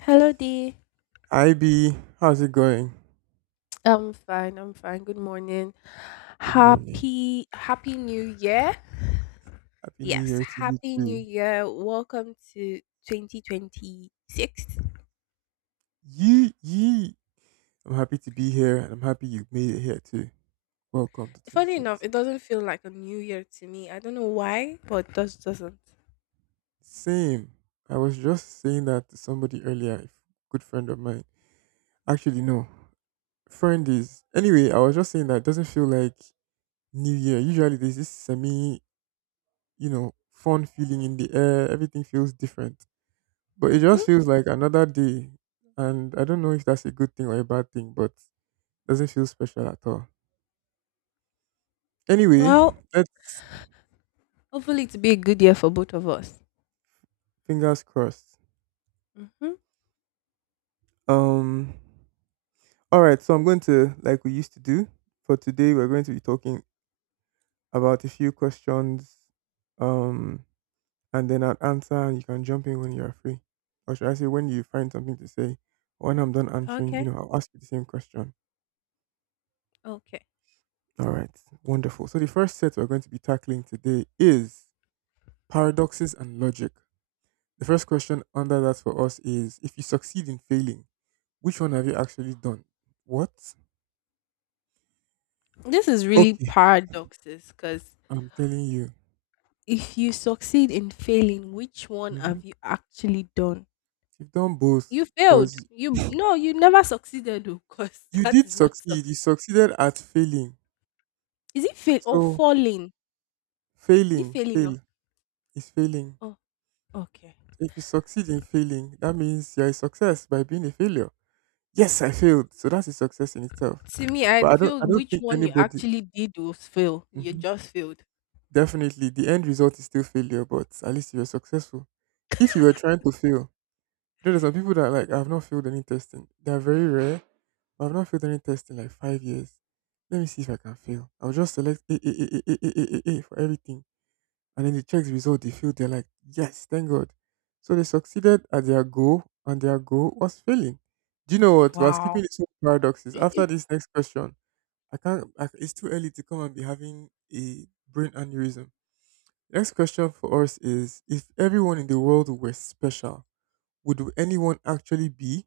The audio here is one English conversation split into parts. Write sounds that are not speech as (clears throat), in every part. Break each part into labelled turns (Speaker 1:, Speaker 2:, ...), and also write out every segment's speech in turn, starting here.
Speaker 1: Hello, D.
Speaker 2: Hi B, how's it going?
Speaker 1: I'm fine. I'm fine. Good morning.
Speaker 2: Good morning.
Speaker 1: Happy New Year.
Speaker 2: Happy New
Speaker 1: Yes,
Speaker 2: Year to you
Speaker 1: Happy New
Speaker 2: too.
Speaker 1: Year. Welcome to 2026.
Speaker 2: Yee yee. I'm happy to be here and I'm happy you made it here too. Welcome to
Speaker 1: Funny enough, it
Speaker 2: 2026.
Speaker 1: doesn't feel like a new year to me. I don't know why, but it just doesn't.
Speaker 2: Same. I was just saying that to somebody earlier, a good friend of mine. Actually, no. Friend is anyway, I was just saying that it doesn't feel like New Year. Usually there's this semi, fun feeling in the air. Everything feels different. But it
Speaker 1: Mm-hmm.
Speaker 2: just feels like another day. And I don't know if that's a good thing or a bad thing, but doesn't feel special at all. Anyway,
Speaker 1: Well,
Speaker 2: let's
Speaker 1: hopefully it'll be a good year for both of us.
Speaker 2: fingers crossed.
Speaker 1: Mm-hmm.
Speaker 2: Um all right, so I'm going to like we used to do for today we're going to be talking about a few questions um and then I'll answer and you can jump in when you are free. Or should I say when you find something to say? When I'm done answering,
Speaker 1: Okay.
Speaker 2: I'll ask you the same question.
Speaker 1: Okay.
Speaker 2: All right, wonderful. So the first set we're going to be tackling today is paradoxes and logic. The first question under that for us is if you succeed in failing, which one have you actually done? What?
Speaker 1: This is really
Speaker 2: Okay,
Speaker 1: paradoxes because
Speaker 2: I'm telling you.
Speaker 1: if you succeed in failing, which one
Speaker 2: hmm
Speaker 1: have you actually done?
Speaker 2: You've done
Speaker 1: You
Speaker 2: both
Speaker 1: failed.
Speaker 2: because
Speaker 1: You
Speaker 2: you
Speaker 1: no, you never succeeded though, because (laughs) that
Speaker 2: did
Speaker 1: is not
Speaker 2: succeed.
Speaker 1: suc
Speaker 2: You succeeded at failing.
Speaker 1: Is it fail or
Speaker 2: So
Speaker 1: falling? Is it
Speaker 2: failing,
Speaker 1: failing
Speaker 2: fail
Speaker 1: or
Speaker 2: is failing.
Speaker 1: oh okay.
Speaker 2: If you succeed in failing, that means you're a success by being a failure. Yes, I failed. So that's a success in itself.
Speaker 1: To me, I
Speaker 2: But I don't I
Speaker 1: feel
Speaker 2: don't
Speaker 1: which
Speaker 2: think
Speaker 1: one you
Speaker 2: anybody.
Speaker 1: actually did was fail. You
Speaker 2: Mhm.
Speaker 1: just failed.
Speaker 2: Definitely the end result is still failure, but at least you were successful. If you were trying to fail, there are some people that like I've not failed any testing. They are very rare. But I've not failed any test in like 5 years. Let me see if I can fail. I'll just select A for everything. And then the check result, they feel they're like, yes, thank God. So they succeeded at their goal, and their goal was failing. Do you know what? We're skipping
Speaker 1: Wow.
Speaker 2: these paradoxes. After
Speaker 1: (clears throat)
Speaker 2: this next question, I can't, I, it's too early to come and be having a brain aneurysm. Next question for us is if everyone in the world were special, would anyone actually be?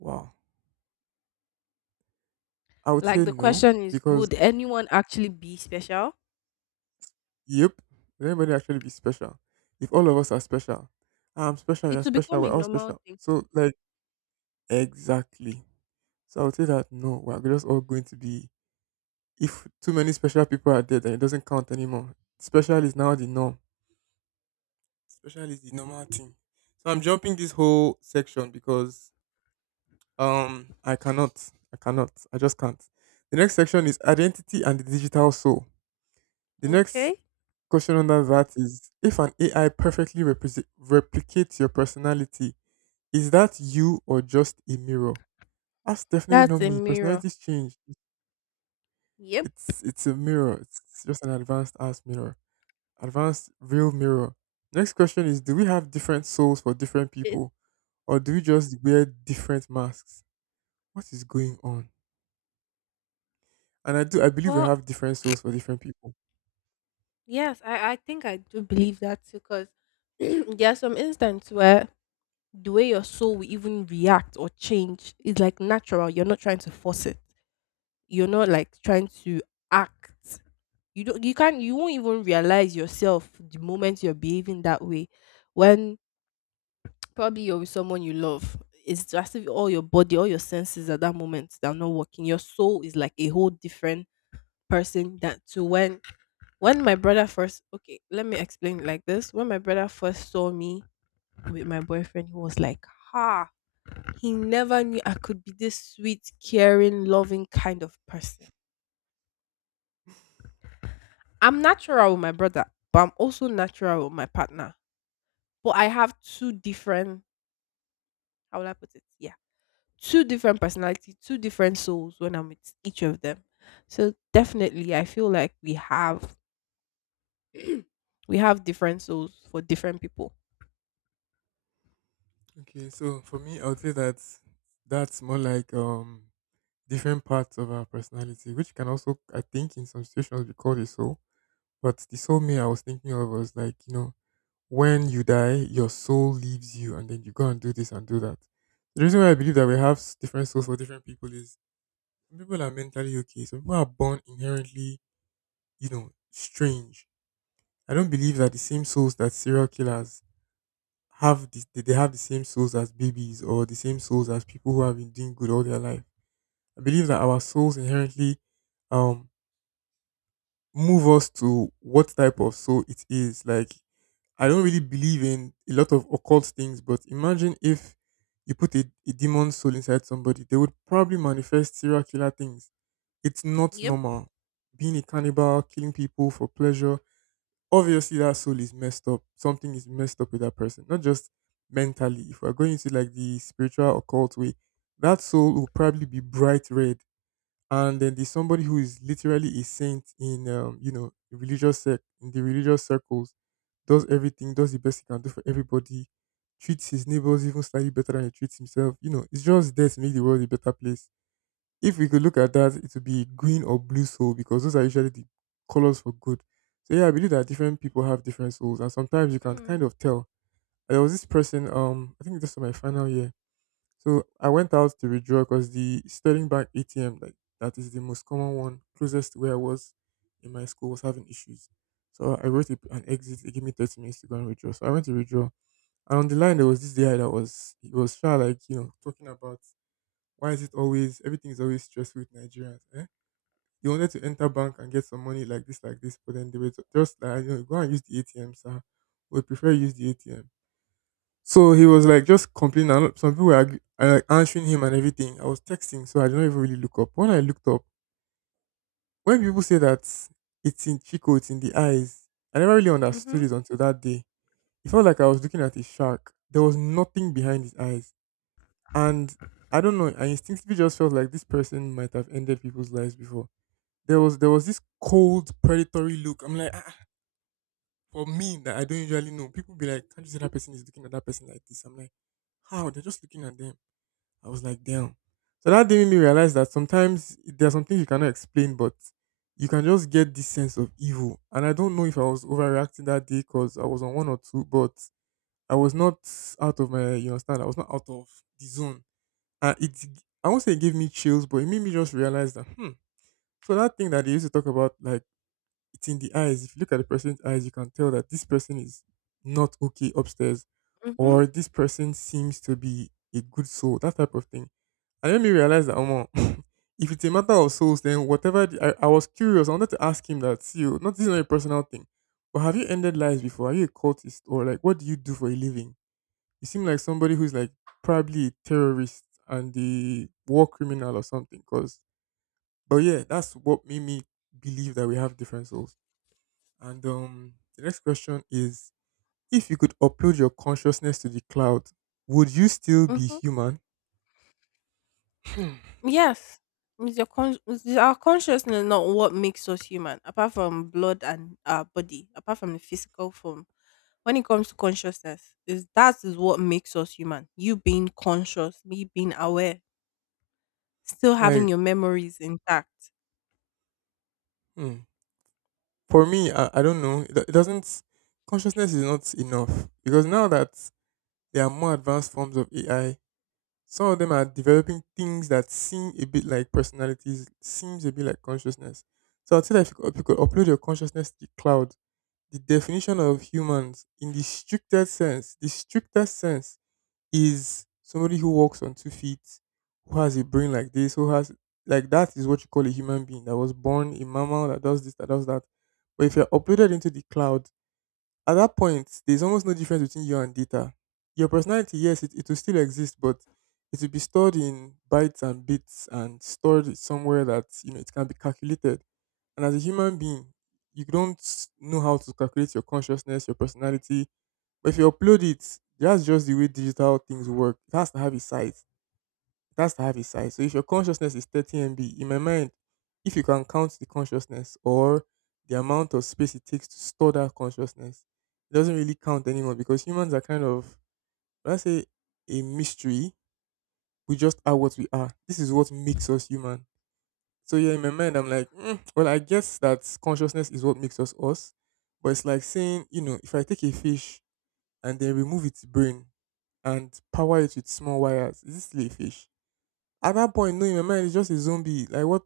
Speaker 2: Wow. I would say
Speaker 1: Like the
Speaker 2: no,
Speaker 1: question is,
Speaker 2: because
Speaker 1: would anyone actually be special?
Speaker 2: yep. Will anybody actually be special? If all of us are special, I'm special,
Speaker 1: It
Speaker 2: you're
Speaker 1: will
Speaker 2: special,
Speaker 1: become a
Speaker 2: we're all
Speaker 1: normal
Speaker 2: special.
Speaker 1: thing.
Speaker 2: So, like, exactly. So, I would say that no, we're just all going to be. If too many special people are there, then it doesn't count anymore. Special is now the norm. Special is the normal thing. So, I'm jumping this whole section because I cannot. I cannot. I just can't. The next section is identity and the digital soul. The next
Speaker 1: Okay.
Speaker 2: question under that is if an AI perfectly replicates your personality, is that you or just a mirror? That's definitely not
Speaker 1: That's a
Speaker 2: me.
Speaker 1: mirror.
Speaker 2: Personalities change.
Speaker 1: Yep.
Speaker 2: It's a mirror. It's just an advanced ass mirror. Advanced real mirror. Next question is do we have different souls for different
Speaker 1: It,
Speaker 2: people? Or do we just wear different masks? What is going on? And I believe we
Speaker 1: well,
Speaker 2: have different souls for different people.
Speaker 1: yes, I think I do believe that too because (clears throat) there are some instances where the way your soul will even react or change is like natural. You're not trying to force it. You're not like trying to act. You won't even realize yourself the moment you're behaving that way. When (tsk) probably you're with someone you love. It's just if all your body, all your senses at that moment they're not working. Your soul is like a whole different person that to when my brother first okay, let me explain it like this. When my brother first saw me with my boyfriend, he was like, Ha. He never knew I could be this sweet, caring, loving kind of person. I'm natural with my brother, but I'm also natural with my partner. But I have two different, how will I put it? Yeah, two different personalities, two different souls when I'm with each of them. So definitely, I feel like we have different souls for different people.
Speaker 2: Okay, so for me I would say that that's more like different parts of our personality, which can also, I think, in some situations be called a soul. But the soul me I was thinking of was like, you know, when you die, your soul leaves you, and then you go and do this and do that. The reason why I believe that we have different souls for different people is some people are mentally okay, some people are born inherently, you know, strange. I don't believe that the same souls that serial killers have, they have the same souls as babies or the same souls as people who have been doing good all their life. I believe that our souls inherently um move us to what type of soul it is. Like, I don't really believe in a lot of occult things, but imagine if you put a demon soul inside somebody, they would probably manifest serial killer things. It's not
Speaker 1: Yep.
Speaker 2: normal. Being a cannibal, killing people for pleasure, obviously that soul is messed up. Something is messed up with that person, not just mentally. If we're going into like the spiritual occult way, that soul will probably be bright red, and then there's somebody who is literally a saint in you know, religious in the religious circles, does everything, does the best he can do for everybody, treats his neighbors even slightly better than he treats himself. You know, it's just there to make the world a better place. If we could look at that, it would be green or blue soul because those are usually the colors for good. So yeah, I believe that different people have different souls and sometimes you can
Speaker 1: Mm,
Speaker 2: kind of tell. There was this person, I think this was my final year, so I went out to withdraw because the Sterling Bank ATM, like that is the most common one closest to where I was in my school, was having issues. So I wrote an exit. It gave me 30 minutes to go and withdraw. So I went to withdraw, and on the line there was this guy that was he was sure like you know talking about why is it always everything is always stressful with Nigerians. Eh? He wanted to enter bank and get some money like this, but then they were just like, you know, go and use the ATM, sir. We prefer use the ATM. So he was like just complaining. And some people were like answering him and everything. I was texting, so I did not even really look up. When I looked up, when people say that it's in Chico, it's in the eyes, I never really understood
Speaker 1: mhm,
Speaker 2: it until that day. It felt like I was looking at a shark. There was nothing behind his eyes. And I don't know, I instinctively just felt like this person might have ended people's lives before. There was this cold, predatory look. I'm like, ah, for me that I don't usually know. People be like, can't you see that person is looking at that person like this? I'm like, how? They're just looking at them. I was like, damn. So that day made me realize that sometimes there are some things you cannot explain, but you can just get this sense of evil. And I don't know if I was overreacting that day because I was on one or two, but I was not out of my, you understand, I was not out of the zone. And it, I won't say it gave me chills, but it made me just realize that, hmm. So that thing that they used to talk about, like it's in the eyes. If you look at the person's eyes, you can tell that this person is not okay upstairs,
Speaker 1: mhm,
Speaker 2: or this person seems to be a good soul. That type of thing and then me realize that, (laughs) if it's a matter of souls, then whatever. I was curious. I wanted to ask him that, see, you, not this is not a personal thing, but have you ended lives before? Are you a cultist or like what do you do for a living? You seem like somebody who's like probably a terrorist and a war criminal or something. Cause, but yeah, that's what made me believe that we have different souls. And the next question is: if you could upload your consciousness to the cloud, would you still be
Speaker 1: mhm.
Speaker 2: human? Hmm.
Speaker 1: Yes. It's your It's our consciousness not what makes us human, apart from blood and our body, apart from the physical form. When it comes to consciousness, is that is what makes us human. You being conscious, me being aware, still
Speaker 2: Like,
Speaker 1: having your memories intact.
Speaker 2: hmm. For me, I don't know. It doesn't. Consciousness is not enough because now that there are more advanced forms of AI, some of them are developing things that seem a bit like personalities, seems a bit like consciousness. So I'd say that if you could upload your consciousness to the cloud, the definition of humans in the strictest sense, is somebody who walks on 2 feet, who has a brain like this, who has like that is what you call a human being that was born a mammal that does this, that does that. But if you're uploaded into the cloud, at that point, there's almost no difference between you and data. Your personality, yes, it will still exist, but it will be stored in bytes and bits and stored somewhere that you know it can be calculated. And as a human being, you don't know how to calculate your consciousness, your personality, but if you upload it, that's just the way digital things work. It has to have a size. It has to have a size. So if your consciousness is 30 MB, in my mind, if you can count the consciousness or the amount of space it takes to store that consciousness, it doesn't really count anymore because humans are kind of, let's say, a mystery. We just are what we are. This is what makes us human. So yeah, in my mind, I'm like, "Mm, well, I guess that consciousness is what makes us us. But it's like saying, you know, if I take a fish and then remove its brain and power it with small wires. Is this still a fish? At that point, no, in my mind, it's just a zombie. Like what?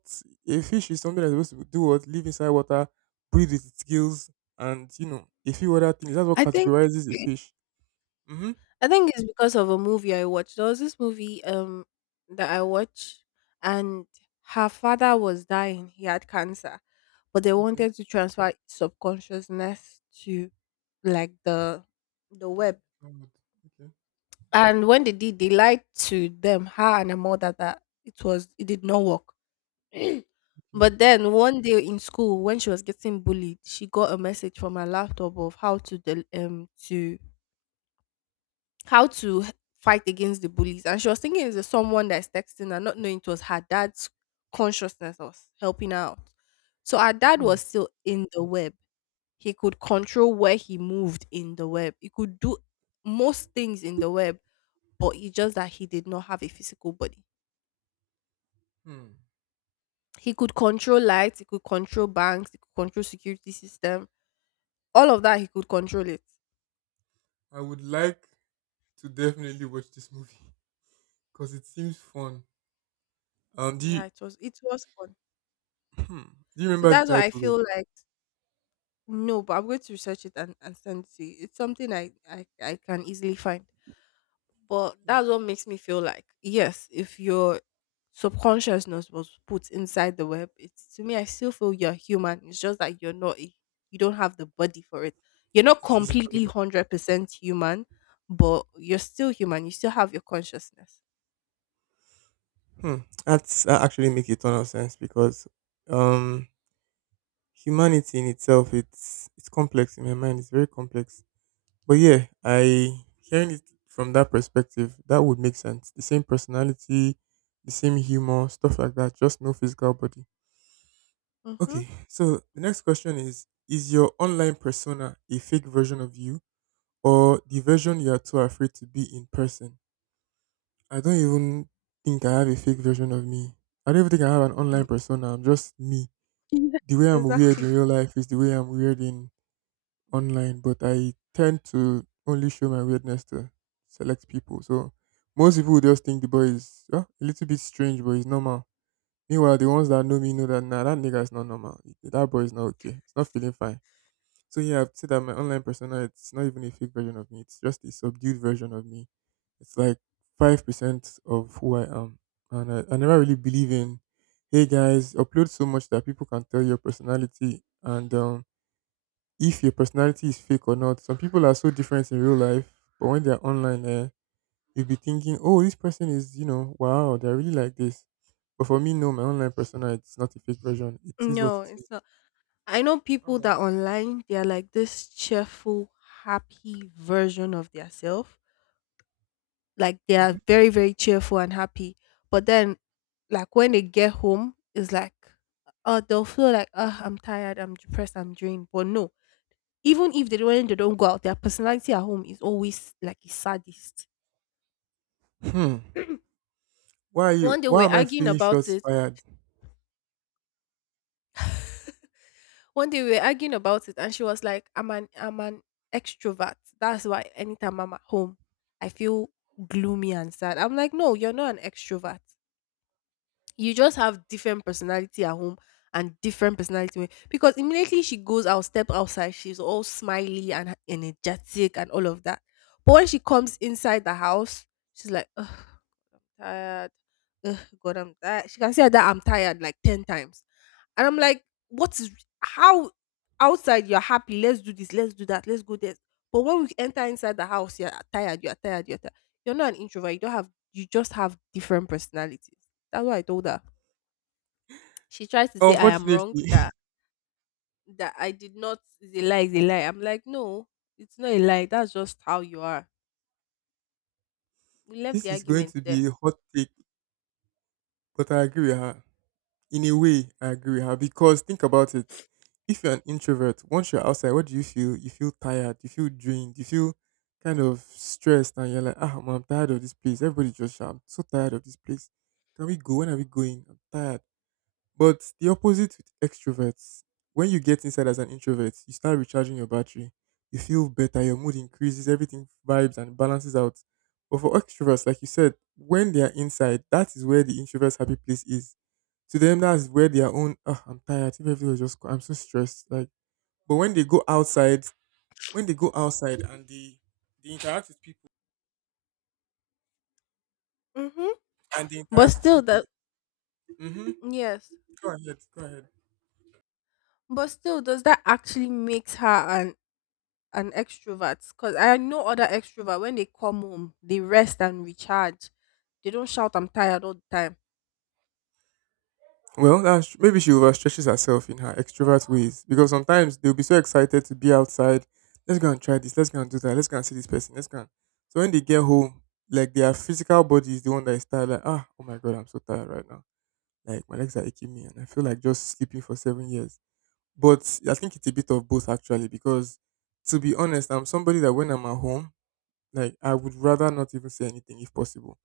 Speaker 2: A fish is something that's supposed to do what? Live inside water, breathe with its gills, and you know a few other things. That's what
Speaker 1: I think
Speaker 2: categorizes a fish. Mm-hmm.
Speaker 1: I think it's because of a movie I watched. There was this movie that I watched, and her father was dying. He had cancer. But they
Speaker 2: Okay.
Speaker 1: wanted to transfer subconsciousness to like the web.
Speaker 2: I would- Okay.
Speaker 1: And when they did, they lied to them, her and her mother that it did not work. (clears throat)
Speaker 2: Okay.
Speaker 1: But then one day in school when she was getting bullied, she got a message from her laptop of how to how to fight against the bullies. And she was thinking it's someone that's texting her, not knowing it was her dad's consciousness was helping her out. So her dad
Speaker 2: Hmm.
Speaker 1: was still in the web. He could control where he moved in the web. He could do most things in the web, but it's just that he did not have a physical body.
Speaker 2: Hmm.
Speaker 1: He could control lights, he could control banks, he could control security system. All of that he could control it.
Speaker 2: I would like to definitely watch this movie because it seems fun. Do you,
Speaker 1: Yeah, it was fun.
Speaker 2: (clears throat) do you
Speaker 1: So
Speaker 2: remember the
Speaker 1: that's why I
Speaker 2: title? Though?
Speaker 1: feel like No, but I'm going to research it and send it to you. It's something I can easily find. But
Speaker 2: Thank
Speaker 1: that's
Speaker 2: you.
Speaker 1: what makes me feel like, yes, if your subconsciousness was put inside the web, it's to me, I still feel you're human. It's just that you're not, a, you don't have the body for it. You're not
Speaker 2: Physical.
Speaker 1: completely 100% human, but you're still human. You still have your consciousness.
Speaker 2: Hmm. That's, that actually makes a ton of sense because um, humanity in itself it's complex in my mind. It's very complex. But yeah, I hearing it from that perspective, that would make sense. The same personality, the same humor, stuff like that. Just no physical body.
Speaker 1: Mm-hmm.
Speaker 2: Okay. So the next question is your online persona a fake version of you, or the version you are too afraid to be in person? I don't even think I have a fake version of me. I don't even think I have an online persona. I'm just me.
Speaker 1: Yes.
Speaker 2: The way
Speaker 1: (laughs)
Speaker 2: I'm weird in
Speaker 1: Exactly.
Speaker 2: real life is the way I'm weird in online, but I tend to only show my weirdness to select people. So most people would just think the boy is "Ah, a little bit strange, but he's normal." Meanwhile, the ones that know me know that nah, that nigga is not normal. That boy is not okay. It's not feeling fine. So yeah, I've said that my online persona, it's not even a fake version of me. It's just a subdued version of me. It's like 5% of who I am. And I never really believe in hey guys, upload so much that people can tell your personality and if your personality is fake or not. Some people are so different in real life, but when they're online eh, you'll be thinking, "Oh, this person is, you know, wow, they're really like this." But for me, no, my online persona it's not a fake version. It is what
Speaker 1: No,
Speaker 2: it is.
Speaker 1: it's not. I know
Speaker 2: How
Speaker 1: people
Speaker 2: about
Speaker 1: that online they are like this cheerful, happy version of their self. Like they
Speaker 2: Mhm.
Speaker 1: are very, very cheerful and happy. But then like when they get home, it's like oh they'll feel like oh I'm tired, I'm depressed, I'm drained. But no. Even if they don't go out, their personality at home is always like a sadist.
Speaker 2: Hmm. Why are you?
Speaker 1: One day we
Speaker 2: Why
Speaker 1: we're
Speaker 2: am I
Speaker 1: arguing
Speaker 2: feeling
Speaker 1: about
Speaker 2: shots
Speaker 1: it
Speaker 2: fired?
Speaker 1: One day we were arguing about it, and she was like, "I'm an extrovert. That's why anytime I'm at home, I feel gloomy and sad." I'm like, "No, you're not an extrovert. You just have different personality at home. And different personality when-" because immediately she goes out, step outside. She's all smiley and energetic and all of that. But when she comes inside the house, she's like, Ugh, tired. Ugh, God, I'm tired. She can say that I'm tired like 10 times. And I'm like, what is how outside you're happy, let's do this, let's do that, let's go there. But when we enter inside the house, you're tired. You're not an introvert, you don't have you just have different personalities. That's what I told her. She tries to say I am wrong,
Speaker 2: Unfortunately, (laughs)
Speaker 1: that that I did not is a lie, is a lie. I'm like, no, it's not a lie. That's just how you are. We left
Speaker 2: this
Speaker 1: the
Speaker 2: is going
Speaker 1: argument
Speaker 2: to
Speaker 1: there.
Speaker 2: be a hot take, but I agree with her. In a way, I agree with her because think about it. If you're an introvert, once you're outside, what do you feel? You feel tired, you feel drained, you feel kind of stressed, and you're like, ah, man, I'm tired of this place. Everybody just shout, I'm so tired of this place. Can we go? When are we going? I'm tired. But the opposite with extroverts, when you get inside as an introvert, you start recharging your battery. You feel better, your mood increases, everything vibes and balances out. But for extroverts, like you said, when they are inside, that is where the introvert's happy place is. To them, that's where their own, oh, I'm tired, if everything was just, co- I'm so stressed. Like, but when they go outside, when they go outside and they, they interact with people,
Speaker 1: Hmm.
Speaker 2: and they
Speaker 1: But
Speaker 2: interact with
Speaker 1: still, that
Speaker 2: people, mm-hmm,
Speaker 1: yes,
Speaker 2: go ahead, go ahead.
Speaker 1: but still, does that actually makes her an extrovert? Because I know other extrovert when they come home, they rest and recharge. They don't shout "I'm tired" all the time.
Speaker 2: Well, that's, maybe she overstretches herself in her extrovert ways because sometimes they'll be so excited to be outside. Let's go and try this. Let's go and do that. Let's go and see this person. Let's go. And... So when they get home, like their physical body is the one that is tired. Like ah, oh my god, I'm so tired right now. Like my legs are aching me, and I feel like just sleeping for 7 years. But I think it's a bit of both actually because to be honest, I'm somebody that when I'm at home, like I would rather not even say anything if possible.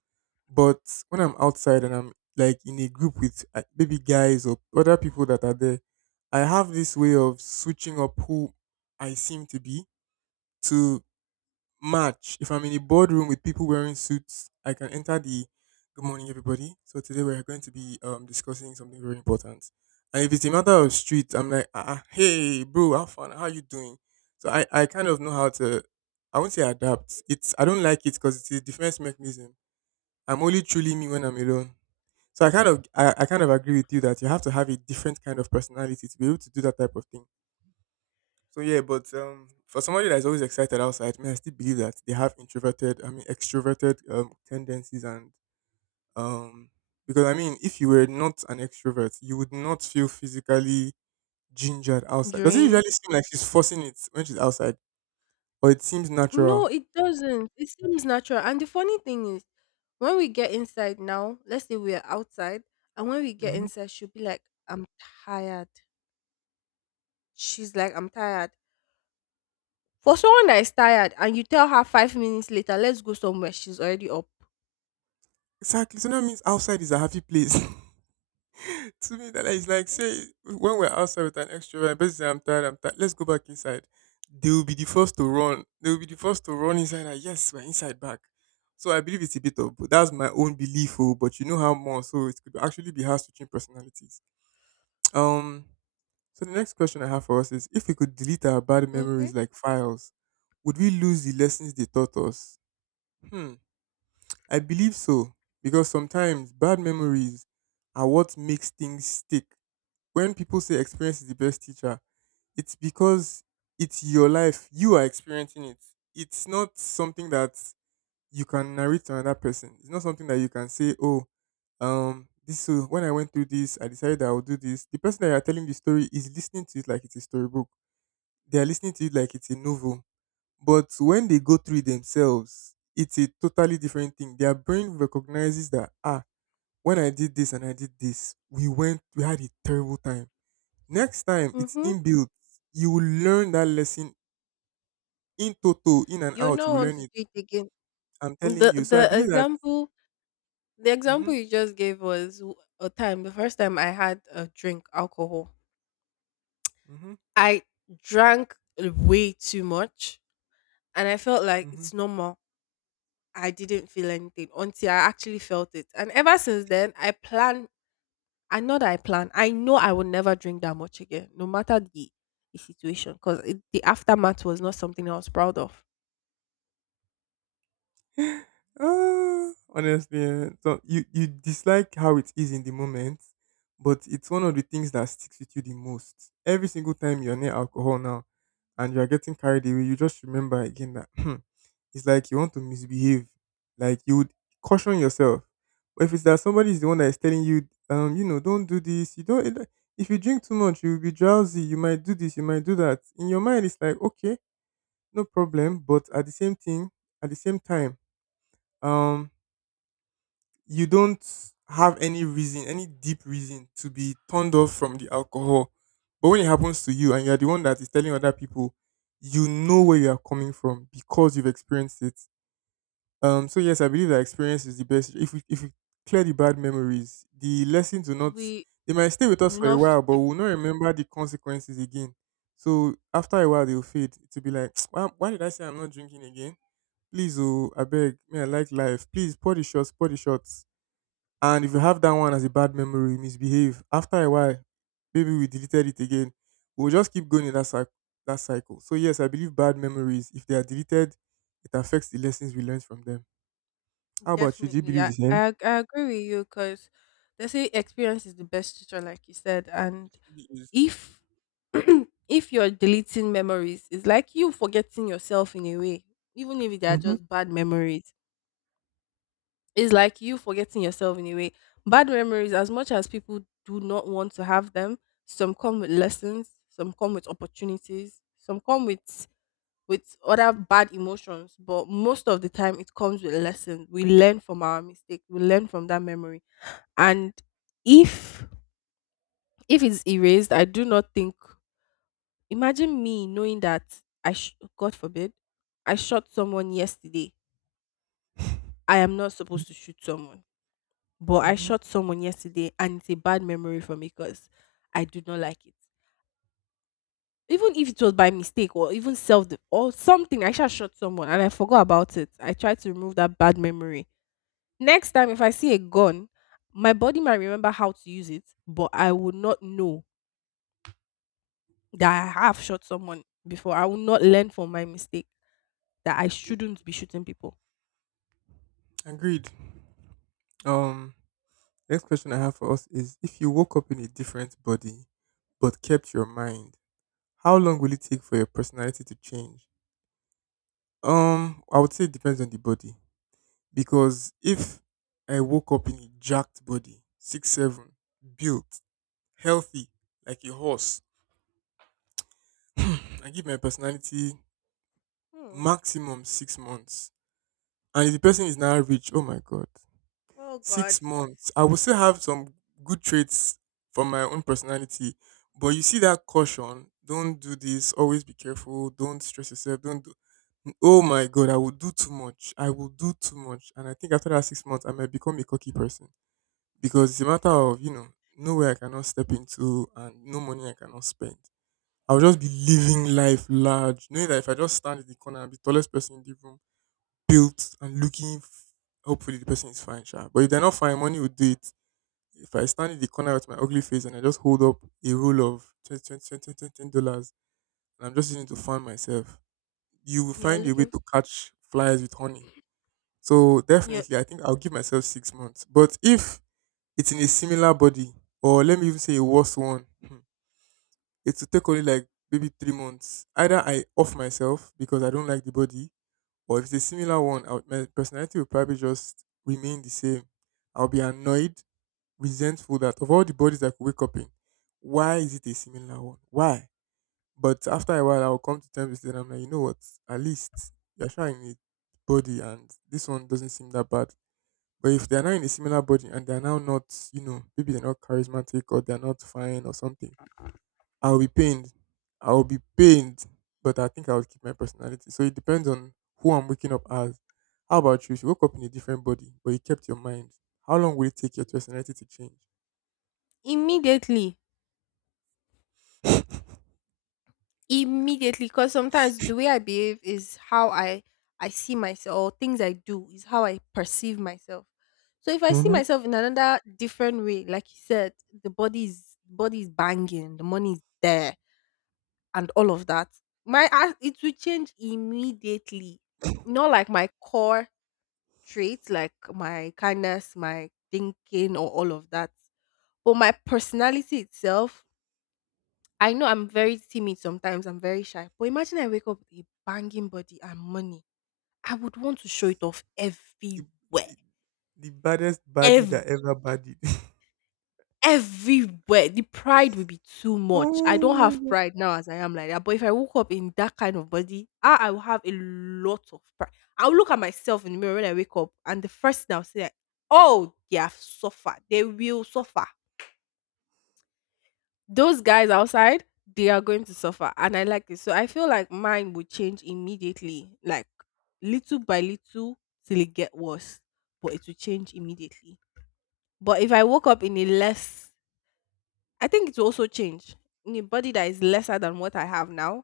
Speaker 2: But when I'm outside and I'm like in a group with maybe guys or other people that are there, I have this way of switching up who I seem to be to match. If I'm in a boardroom with people wearing suits, I can enter the good morning, everybody. So today we're going to be discussing something very important. And if it's a matter of street, I'm like, hey, bro, how fun? How you doing? So I kind of know how to, I won't say adapt. It's I don't like it because it's a defense mechanism. I'm only truly me when I'm alone. So I kind of agree with you that you have to have a different kind of personality to be able to do that type of thing. So yeah, but for somebody that's always excited outside, me I still believe that they have introverted, I mean extroverted tendencies and um, because I mean if you were not an extrovert, you would not feel physically gingered outside. Does it usually
Speaker 1: Drain.
Speaker 2: seem like she's forcing it when she's outside, or it seems
Speaker 1: No,
Speaker 2: natural?
Speaker 1: it doesn't. It seems natural. And the funny thing is, when we get inside now, let's say we are outside, and when we get
Speaker 2: Hmm.
Speaker 1: inside, she'll be like, "I'm tired." She's like, "I'm tired." For someone that is tired, and you tell her 5 minutes later, "Let's go somewhere," she's already up.
Speaker 2: Exactly. So that means outside is a happy place. (laughs) To me that is like say when we're outside with an extrovert, basically I'm tired, I'm tired. Let's go back inside. They will be the first to run. They will be the first to run inside. Like, yes, we're inside back. So I believe it's a bit of, but that's my own belief. Oh, but you know how more. So it could actually be hard switching personalities. Um. So the next question I have for us is: If we could delete our bad memories
Speaker 1: Okay.
Speaker 2: like files, would we lose the lessons they taught us? Hmm. I believe so because sometimes bad memories are what makes things stick when people say experience is the best teacher, it's because it's your life. You are experiencing it. It's not something that you can narrate to another person. It's not something that you can say, oh, this so when I went through this, I decided that I would do this. The person that you are telling the story is listening to it like it's a storybook. They are listening to it like it's a novel. But when they go through it themselves, it's a totally different thing. Their brain recognizes that ah, when I did this and I did this, we had a terrible time. Next time it's
Speaker 1: Mm-hmm.
Speaker 2: inbuilt, you will learn that lesson in toto, in and
Speaker 1: You'll
Speaker 2: out. You
Speaker 1: not
Speaker 2: will
Speaker 1: want
Speaker 2: learn
Speaker 1: to
Speaker 2: it.
Speaker 1: do it again.
Speaker 2: I'm telling
Speaker 1: the
Speaker 2: you. So I
Speaker 1: the
Speaker 2: believe that.
Speaker 1: example, the
Speaker 2: Hmm.
Speaker 1: example you just gave was w- a time the first time I had a drink alcohol.
Speaker 2: Hmm.
Speaker 1: I drank way too much and I felt like
Speaker 2: Hmm.
Speaker 1: it's normal. I didn't feel anything until I actually felt it. And ever since then I plan. I know I will never drink that much again, no matter the situation, because the aftermath was not something I was proud of.
Speaker 2: Ah, honestly, eh, so you dislike how it is in the moment, but it's one of the things that sticks with you the most. Every single time you're near alcohol now, and you are getting carried away, you just remember again that (clears throat) it's like you want to misbehave, like you would caution yourself. But if it's that somebody is the one that is telling you, you know, don't do this, you don't. It- If you drink too much, you'll be drowsy. You might do this, you might do that. In your mind, it's like okay, no problem, but at the same time um you don't have any reason, any deep reason to be turned off from the alcohol. But when it happens to you and you're the one that is telling other people, you know where you are coming from because you've experienced it. So yes, I believe that experience is the best. If we clear the bad memories, the lessons will not
Speaker 1: We
Speaker 2: they might stay with us for a
Speaker 1: not
Speaker 2: while, but
Speaker 1: stick-
Speaker 2: we'll not remember the consequences again. So after a while, they'll fade to be like (tsk) why did I say I'm not drinking again, please, oh I beg. May I like life, please, pour the shots, pour the shots. And if you have that one as a bad memory, misbehave. After a while, maybe we deleted it again. We'll just keep going in that cycle. That cycle. So yes, I believe bad memories, if they are deleted, it affects the lessons we learned from them. How about you? Do you
Speaker 1: definitely.
Speaker 2: believe the
Speaker 1: I,
Speaker 2: same?
Speaker 1: I I agree with you because they say experience is the best teacher, like you said, and
Speaker 2: It really is.
Speaker 1: if (clears throat) if you're deleting memories, it's like you forgetting yourself in a way. Even if they are
Speaker 2: Mm-hmm.
Speaker 1: just bad memories, it's like you forgetting yourself in a way. Bad memories, as much as people do not want to have them, some come with lessons, some come with opportunities, some come with other bad emotions. But most of the time, it comes with lessons. We learn from our mistake. We learn from that memory. And if if it's erased, I do not think Imagine me knowing that I, sh- God forbid, I shot someone yesterday. I am not supposed to shoot someone, but I
Speaker 2: Mm-hmm.
Speaker 1: shot someone yesterday, and it's a bad memory for me because I do not like it. Even if it was by mistake or even self de- or something, I shall shot someone and I forgot about it. I tried to remove that bad memory. Next time, if I see a gun, my body might remember how to use it, but I will not know that I have shot someone before. I will not learn from my mistake that I shouldn't be shooting people.
Speaker 2: Agreed. Um, next question I have for us is: If you woke up in a different body but kept your mind, how long will it take for your personality to change? I would say it depends on the body. Because if I woke up in a jacked body, 6'7", built, healthy, like a horse, (clears throat) I give my personality
Speaker 1: Hmm.
Speaker 2: maximum 6 months. And if the person is now rich, oh my god,
Speaker 1: Oh God.
Speaker 2: 6 months. I will still have some good traits from my own personality. But you see that caution, don't do this, always be careful, don't stress yourself, don't do oh my god, I will do too much. I will do too much. And I think after that 6 months I might become a cocky person, because it's a matter of, nowhere I cannot step into and no money I cannot spend. I'll just be living life large, knowing that if I just stand in the corner, and be the tallest person in the room, built and looking. Hopefully, the person is fine, sure. But if they're not fine, money will do it. If I stand in the corner with my ugly face and I just hold up a roll of 20 twenty, 20, 20, $10 and I'm just using it to fund myself, you will
Speaker 1: You are
Speaker 2: find a way
Speaker 1: looking.
Speaker 2: to catch flies with honey. So
Speaker 1: You
Speaker 2: definitely, I think I'll give myself 6 months. But if it's in a similar body, or let me even say a worse one. Hmm. It will take only like maybe 3 months. Either I off myself because I don't like the body, or if it's a similar one, my personality will probably just remain the same. I'll be annoyed, resentful that of all the bodies I could wake up in, why is it a similar one? Why? But after a while, I'll come to terms with it and I'm like, you know what? At least you're trying it body, and this one doesn't seem that bad. But if they're now in a similar body and they're now not, maybe they're not charismatic or they're not fine or something, I'll be pained. I'll be pained, but I think I would keep my personality. So it depends on who I'm waking up as. How about you? If you woke up in a different body, but you kept your mind, how long will it take your personality to change?
Speaker 1: immediately, immediately, because sometimes the way I behave is how I see myself, or things I do is how I perceive myself. So if I see
Speaker 2: Mm-hmm.
Speaker 1: myself in another different way, like you said, the body is banging, the money is there, and all of that, my ass- it will change immediately. Not like my core traits, like my kindness, my thinking, or all of that, but my personality itself I know I'm very timid sometimes, I'm very shy. But imagine I wake up with a banging body and money. I would want to show it off
Speaker 2: The,
Speaker 1: everywhere.
Speaker 2: the, the baddest body
Speaker 1: Ev-
Speaker 2: that ever bodied.
Speaker 1: everywhere. The pride would be too
Speaker 2: (laughs)
Speaker 1: much. I
Speaker 2: Oh
Speaker 1: don't
Speaker 2: my
Speaker 1: have
Speaker 2: god.
Speaker 1: pride now as I am like that. But if I woke up in that kind of body, I will have a lot of pride. I'll look at myself in the mirror when I wake up, and the first thing I'll say, like, oh, they have suffered. They will suffer. Those guys outside, they are going to suffer and I like it. So I feel like mine would change immediately, like little by little till it get worse. But it will change immediately. But if I woke up in a less, I think it will also change. In a body that is lesser than what I have now,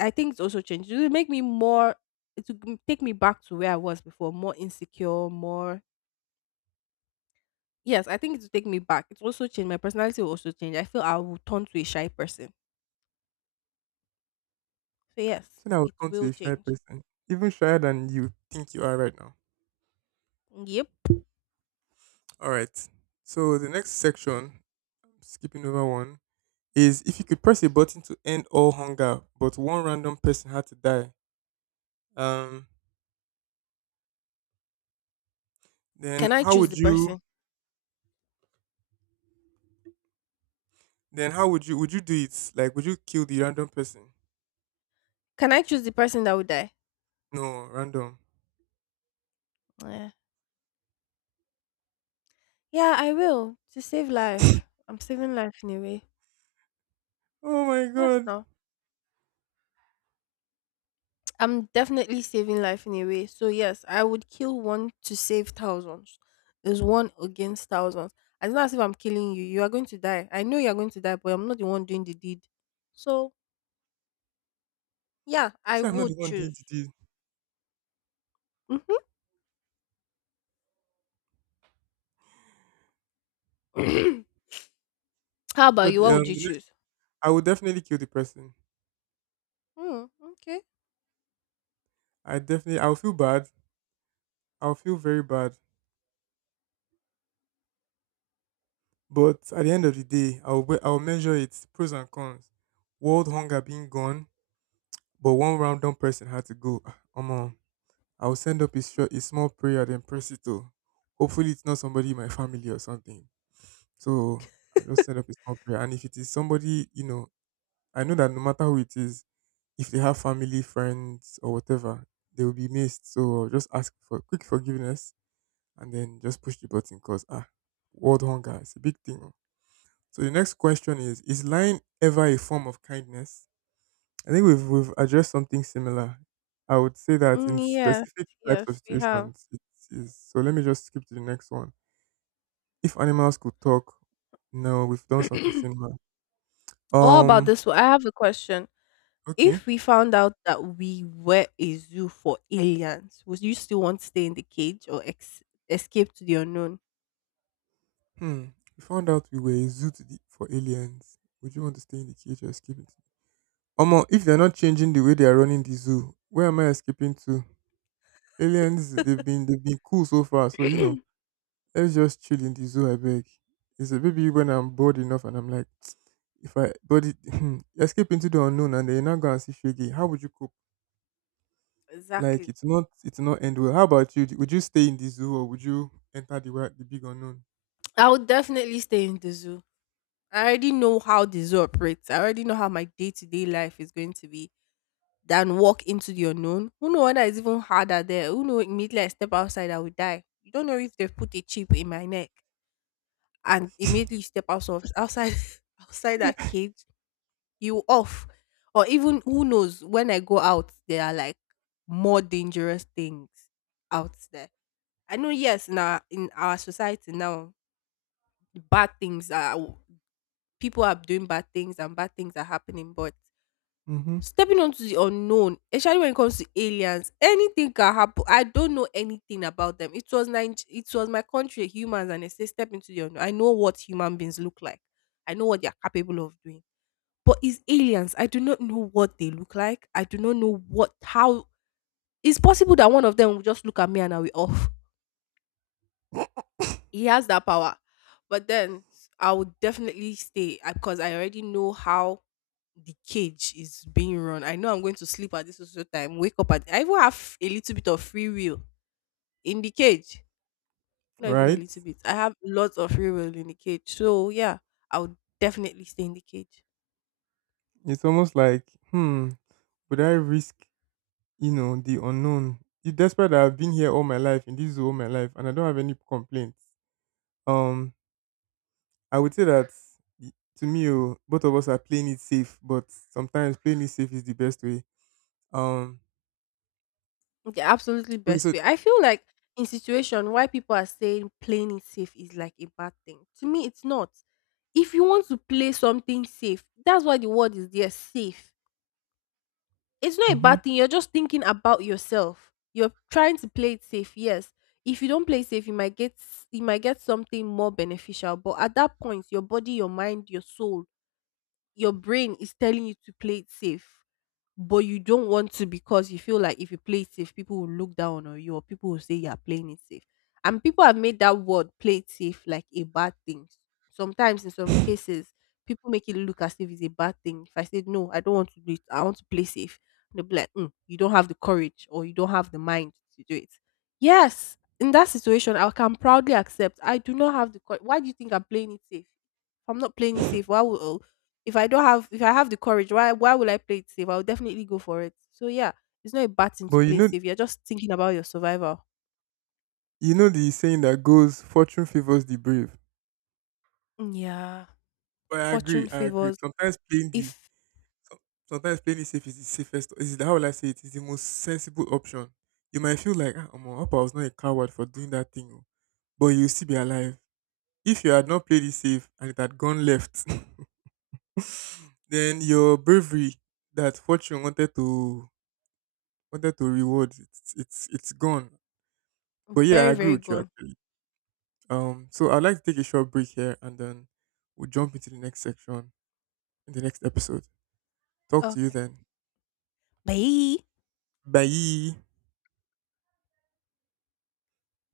Speaker 1: I think it's also changed. It will make me more, it will take me back to where I was before. More insecure, more, yes, I think it will take me back. It will also change. My personality will also change. I feel I will turn to a shy person. So yes,
Speaker 2: So I'll
Speaker 1: it
Speaker 2: turn to
Speaker 1: will
Speaker 2: a shy
Speaker 1: change.
Speaker 2: person, even shyer than you think you are right now.
Speaker 1: Yep.
Speaker 2: All right. So the next section skipping over one, is if you could press a button to end all hunger, but one random person had to die, um, then
Speaker 1: Can I
Speaker 2: how
Speaker 1: choose
Speaker 2: would
Speaker 1: the
Speaker 2: you?
Speaker 1: person?
Speaker 2: Then how would you? Would you do it? Like, would you kill the random person?
Speaker 1: Can I choose the person that will die?
Speaker 2: No, random.
Speaker 1: Yeah. Yeah, I will. To save life. I'm saving life in a way.
Speaker 2: Oh my
Speaker 1: Yes,
Speaker 2: god!
Speaker 1: no. I'm definitely saving life in a way. So yes, I would kill one to save thousands. There's one against thousands. It's not as if I'm killing you. You are going to die. I know you're going to die, but I'm not the one doing the deed. So yeah, I
Speaker 2: See, I'm not the
Speaker 1: would
Speaker 2: one doing
Speaker 1: choose.
Speaker 2: the deed.
Speaker 1: Hmm. (coughs) (clears throat) How
Speaker 2: So
Speaker 1: about you? What would you
Speaker 2: the next,
Speaker 1: choose?
Speaker 2: I would definitely kill the person.
Speaker 1: Mm, okay.
Speaker 2: I definitely, I'll feel bad. I'll feel very bad. But at the end of the day, I'll measure its pros and cons. World hunger being gone, but one random person had to go. Ah, Omo, I'll send up a, short, a small prayer, then press it to. Hopefully, it's not somebody in my family or something. So I'll just send up a small prayer. And if it is somebody, you know, I know that no matter who it is, if they have family, friends, or whatever, they will be missed. So I'll just ask for quick forgiveness and then just push the button because, ah, world hunger is a big thing. Oh. So the next question is: is lying ever a form of kindness? I think we've addressed something similar. I would say that
Speaker 1: Mm,
Speaker 2: in
Speaker 1: yes,
Speaker 2: specific types of
Speaker 1: yes, we have.
Speaker 2: situations, it is. So let me just skip to the next one. If animals could talk, no, we've done something
Speaker 1: (coughs) (clears throat)
Speaker 2: similar.
Speaker 1: All about
Speaker 2: Um.
Speaker 1: this one? I have a question.
Speaker 2: Okay.
Speaker 1: If we found out that we were a zoo for aliens, would you still want to stay in the cage or escape to the unknown?
Speaker 2: Hmm. We found out we were a zoo to the, for aliens. Would you want to stay in the cage or escape it? Omo, if they're not changing the way they are running the zoo, where am I escaping to? Aliens, they've
Speaker 1: (coughs)
Speaker 2: been they've been cool so far. So you know.
Speaker 1: (clears throat)
Speaker 2: Let's just chill in the zoo, I beg. He said, maybe when I'm bored enough and I'm like, (tsk) if I but it, (clears throat) escape into the unknown and then you're not gonna see Shaggy, how would you cope? Like
Speaker 1: Exactly.
Speaker 2: it's not end well. How about you? Would you stay in the zoo or would you enter the big unknown?
Speaker 1: I would definitely stay in the zoo. I already know how the zoo operates. I already know how my day to day life is going to be. Than walk into the unknown. Who know whether it's even harder there? Who know immediately I step outside I will die. You don't know if they've put a chip in my neck and immediately you step out of outside (laughs) outside that cage, you off. Or even who knows, when I go out, there are like more dangerous things out there. I know, yes, now in our society now bad things are, people are doing bad things and bad things are happening. But
Speaker 2: Mm-hmm.
Speaker 1: stepping onto the unknown, especially when it comes to aliens, anything can happen. I don't know anything about them. It was it was my country, humans, and they say step into the unknown. I know what human beings look like. I know what they are capable of doing. But it's aliens. I do not know what they look like. I do not know what how it's possible that one of them will just look at me and I'll be off. (laughs) He has that power. But then I would definitely stay, because I already know how the cage is being run. I know I'm going to sleep at this social time, wake up at, I even have a little bit of free will in the cage. Not even a
Speaker 2: Right?
Speaker 1: little bit. I have lots of free will in the cage. So yeah, I would definitely stay in the cage.
Speaker 2: It's almost like, hmm, would I risk, the unknown? Despite that I've been here all my life, in this zoo all my life, and I don't have any complaints. Um, I would say that to me, oh, both of us are playing it safe, but sometimes playing it safe is the best way. Um,
Speaker 1: The absolutely
Speaker 2: okay,
Speaker 1: best
Speaker 2: so,
Speaker 1: way. I feel like in situation why people are saying playing it safe is like a bad thing. To me, it's not. If you want to play something safe, that's why the word is there, safe. It's not a
Speaker 2: mhm.
Speaker 1: bad thing. You're just thinking about yourself. You're trying to play it safe. Yes. If you don't play it safe, you might you might get something more beneficial. But at that point, your body, your mind, your soul, your brain is telling you to play it safe, but you don't want to because you feel like if you play it safe, people will look down on you or people will say you are playing it safe. And people have made that word play it safe like a bad thing. Sometimes, in some cases, people make it look as if it's a bad thing. If I said, no, I don't want to do it, I want to play safe, they'll be like, "Mm, you don't have the courage or you don't have the mind to do it." Yes, in that situation, I can proudly accept I do not have the courage. Why do you think I'm playing it safe? If I'm not playing it safe. Why would, oh, if I don't have, if I have the courage, why will I play it safe? I'll definitely go for it. So yeah, it's not a bad thing
Speaker 2: But
Speaker 1: to play safe. You're just thinking about your survival.
Speaker 2: you know the saying that goes, "Fortune favors the brave."
Speaker 1: Yeah.
Speaker 2: But I agree,
Speaker 1: Fortune
Speaker 2: I agree.
Speaker 1: favors
Speaker 2: Sometimes playing
Speaker 1: if
Speaker 2: so- sometimes playing it safe is the safest. Is the, how will I say it? Is the most sensible option. You might feel like, ah, omo, I hope I was not a coward for doing that thing, oh, but you still be alive. If you had not played it safe and it had gone left, (laughs) then your bravery that fortune wanted to reward, it's gone. But yeah, I
Speaker 1: very,
Speaker 2: agree
Speaker 1: very
Speaker 2: with you
Speaker 1: good.
Speaker 2: actually. So I'd like to take a short break here, and then we'll jump into the next section in the next episode. Talk to you
Speaker 1: Okay.
Speaker 2: then.
Speaker 1: Bye.
Speaker 2: Bye.